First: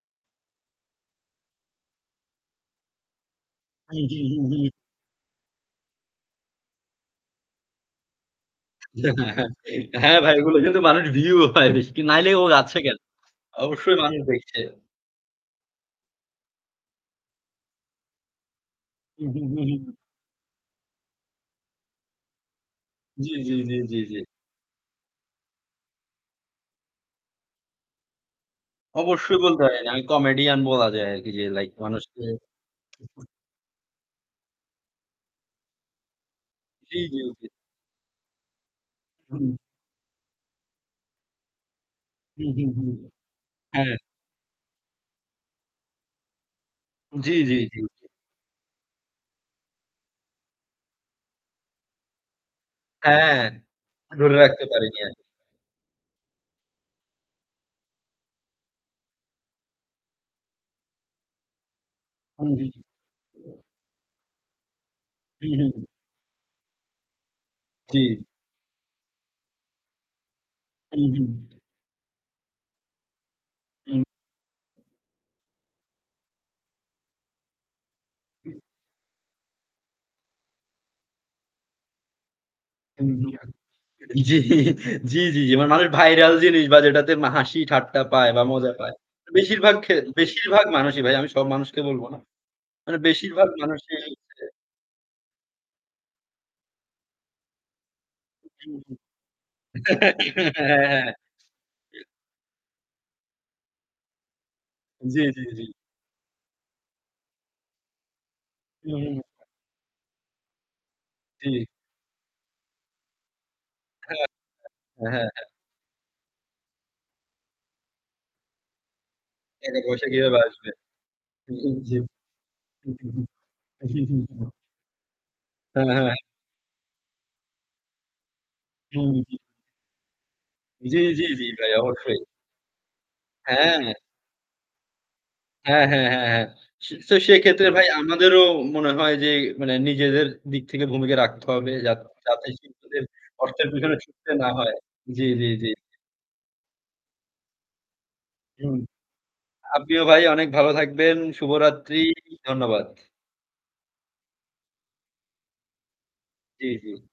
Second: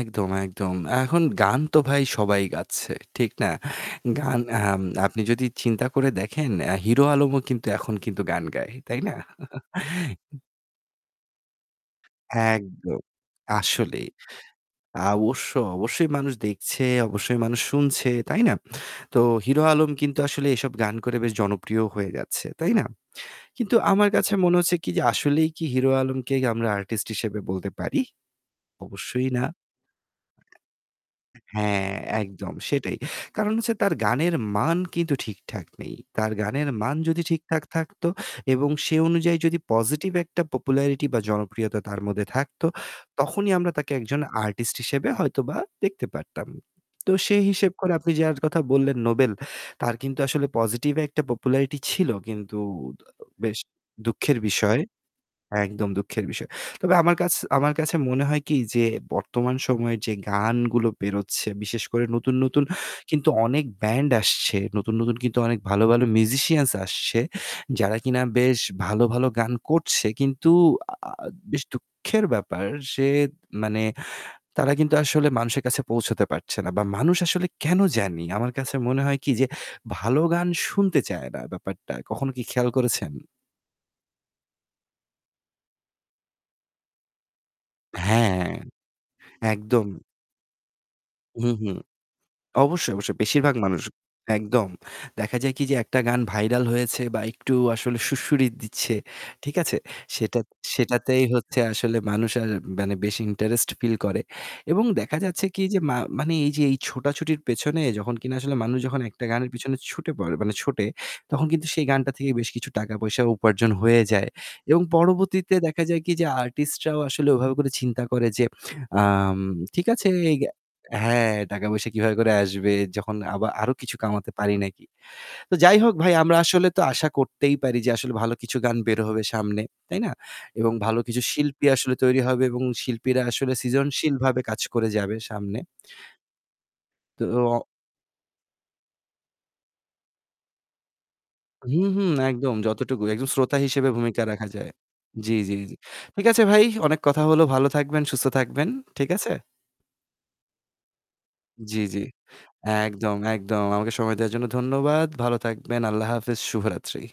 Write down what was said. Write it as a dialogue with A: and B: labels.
A: একদম, একদম। এখন গান তো ভাই সবাই গাচ্ছে। ঠিক না? গান
B: [unintelligible]
A: আম আপনি যদি চিন্তা করে দেখেন, অ্যা হিরো আলমও কিন্তু এখন কিন্তু গান গায়, তাই না?
B: হ্যাঁ ভাই ওগুলো কিন্তু মানুষের view হয় বেশি। নাইলে ও যাচ্ছে কেন?
A: একদম।
B: অবশ্যই
A: আসলেই
B: মানুষ দেখছে।
A: অবশ্যই, অবশ্যই মানুষ দেখছে, অবশ্যই মানুষ শুনছে। তাই না? তো
B: হুম, হুম,
A: হিরো
B: হুম,
A: আলম
B: হুম।
A: কিন্তু আসলে এসব গান করে বেশ জনপ্রিয় হয়ে গেছে। তাই না?
B: জ্বী, জ্বী,
A: কিন্তু
B: জ্বী, জ্বী,
A: আমার
B: জ্বী।
A: কাছে মনে হচ্ছে কি যে আসলেই কি হিরো আলমকে আমরা artist হিসেবে বলতে পারি? অবশ্যই
B: অবশ্যই
A: না।
B: বলতে হয় না। আমি comedian বলা যায় আরকি যে লাইক
A: হ্যাঁ,
B: মানুষকে
A: একদম সেটাই। কারণ হচ্ছে তার গানের মান কিন্তু ঠিকঠাক নেই। তার গানের মান
B: জ্বী, জ্বী,
A: যদি
B: জ্বী।
A: ঠিকঠাক থাকতো এবং সে অনুযায়ী
B: হুম।
A: যদি পজিটিভ একটা পপুলারিটি বা জনপ্রিয়তা তার মধ্যে
B: হুম,
A: থাকতো
B: হুম, হুম।
A: তখনই আমরা তাকে
B: হ্যাঁ।
A: একজন artist হিসেবে হয়তোবা দেখতে পারতাম। তো
B: জ্বী,
A: সেই
B: জ্বী,
A: হিসেব
B: জ্বী,
A: করে
B: জ্বী।
A: আপনি যার কথা বললেন নোবেল তার কিন্তু আসলে পজিটিভ একটা popularity ছিল কিন্তু
B: হ্যাঁ,
A: বেশ
B: ধরে
A: দুঃখের
B: রাখতে
A: বিষয়।
B: পারিনি আরকি।
A: একদম দুঃখের বিষয়। তবে আমার আমার কাছ কাছে মনে হয় কি যে বর্তমান সময়ের যে গানগুলো বেরোচ্ছে, বিশেষ করে নতুন,
B: হুম।
A: নতুন
B: জ্বী, জ্বী।
A: কিন্তু অনেক band আসছে, নতুন, নতুন কিন্তু
B: হুম,
A: অনেক
B: হুম,
A: ভালো,
B: হুম।
A: ভালো musicians আসছে। যারা
B: জ্বী।
A: কিনা বেশ ভালো, ভালো গান করছে। কিন্তু
B: হুম,
A: আ
B: হুম।
A: বেশ দুঃখের ব্যাপার যে মানে
B: হুম।
A: তারা কিন্তু আসলে মানুষের কাছে পৌঁছতে পারছে না। বা মানুষ আসলে কেন জানি, আমার কাছে মনে হয় কি যে ভালো গান শুনতে চায় না ব্যাপারটা। কখনো কি খেয়াল করেছেন?
B: [unintelligible] জ্বি, জ্বি, জ্বি, জ্বি। মানে মানুষ viral জিনিস বা যেটাতে হাসি ঠাট্টা পায় বা
A: হ্যাঁ,
B: মজা পায়। বেশিরভাগ
A: একদম।
B: খে বেশিরভাগ মানুষই ভাই। আমি সব
A: হুম, হুম।
B: মানুষকে বলবো না।
A: অবশ্যই,
B: মানে
A: অবশ্যই
B: বেশিরভাগ
A: বেশিরভাগ মানুষ।
B: মানুষই যে
A: একদম। দেখা যায় কি যে একটা গান viral হয়েছে বা একটু আসলে সুড়সুড়ি
B: হু, হু।
A: দিচ্ছে। ঠিক আছে? সেটাত
B: হ্যাঁ, হ্যাঁ।
A: সেটাতেই হচ্ছে আসলে
B: [unintelligible]
A: মানুষ আর মানে বেশি ইন্টারেস্ট ফিল করে। এবং দেখা
B: জ্বী, জ্বী,
A: যাচ্ছে কি
B: জ্বী।
A: যে মা মানে এই যে এই ছোটাছুটির পেছনে যখন কিনা আসলে মানুষ
B: হুম,
A: যখন
B: হুম।
A: একটা গানের পেছনে ছুটে পড়ে মানে ছোটে তখন
B: ঠিক।
A: কিন্তু সেই গানটা থেকে বেশ কিছু টাকা পয়সা উপার্জন হয়ে
B: হ্যাঁ।
A: যায়। এবং
B: হ্যাঁ, হ্যাঁ, হ্যাঁ।
A: পরবর্তীতে দেখা যায় কি যে artist রাও আসলে ওভাবে করে চিন্তা করে যে আম
B: এখানে
A: ঠিক
B: বসে
A: আছে এই
B: কিভাবে আসবে?
A: হ্যাঁ
B: হু, হু,
A: টাকা-পয়সা
B: জী।
A: কিভাবে করে আসবে? যখন আবা আরো কিছু কামাতে পারি নাকি? তো যাই
B: হ্যাঁ,
A: হোক
B: হ্যাঁ,
A: ভাই
B: হ্যাঁ।
A: আমরা আসলে তো আশা করতেই পারি যে আসলে ভালো কিছু গান বের
B: হুম,
A: হবে
B: হুম, হুম।
A: সামনে। তাই না? এবং ভালো
B: জ্বী,
A: কিছু
B: জ্বী, জ্বী
A: শিল্পী
B: ভাই
A: আসলে
B: অবশ্যই।
A: তৈরি হবে এবং শিল্পীরা আসলে
B: হ্যাঁ।
A: সৃজনশীলভাবে কাজ করে যাবে সামনে।
B: হ্যাঁ, হ্যাঁ, হ্যাঁ, হ্যাঁ। সে
A: তো
B: সেক্ষেত্রে ভাই আমাদেরও মনে হয় যে মানে নিজেদের দিক থেকে ভূমিকা রাখতে হবে
A: হুম,
B: যাতে
A: হুম একদম যতটুকু
B: [unintelligible]
A: একদম শ্রোতা
B: অর্থের
A: হিসেবে
B: পিছনে
A: ভূমিকা
B: ছুটতে
A: রাখা
B: না
A: যায়।
B: হয়। জ্বী,
A: জ্বি,
B: জ্বী,
A: জ্বি,
B: জ্বী।
A: জ্বি। ঠিক আছে ভাই, অনেক কথা হলো, ভালো থাকবেন, সুস্থ থাকবেন।
B: হুম।
A: ঠিক আছে?
B: আপনিও ভাই অনেক ভালো থাকবেন।
A: জ্বি,
B: শুভরাত্রি।
A: জ্বি।
B: ধন্যবাদ।
A: একদম, একদম আমাকে সময় দেওয়ার জন্য ধন্যবাদ। ভালো থাকবেন। আল্লাহ হাফেজ।
B: জ্বী, জ্বী।
A: শুভরাত্রি।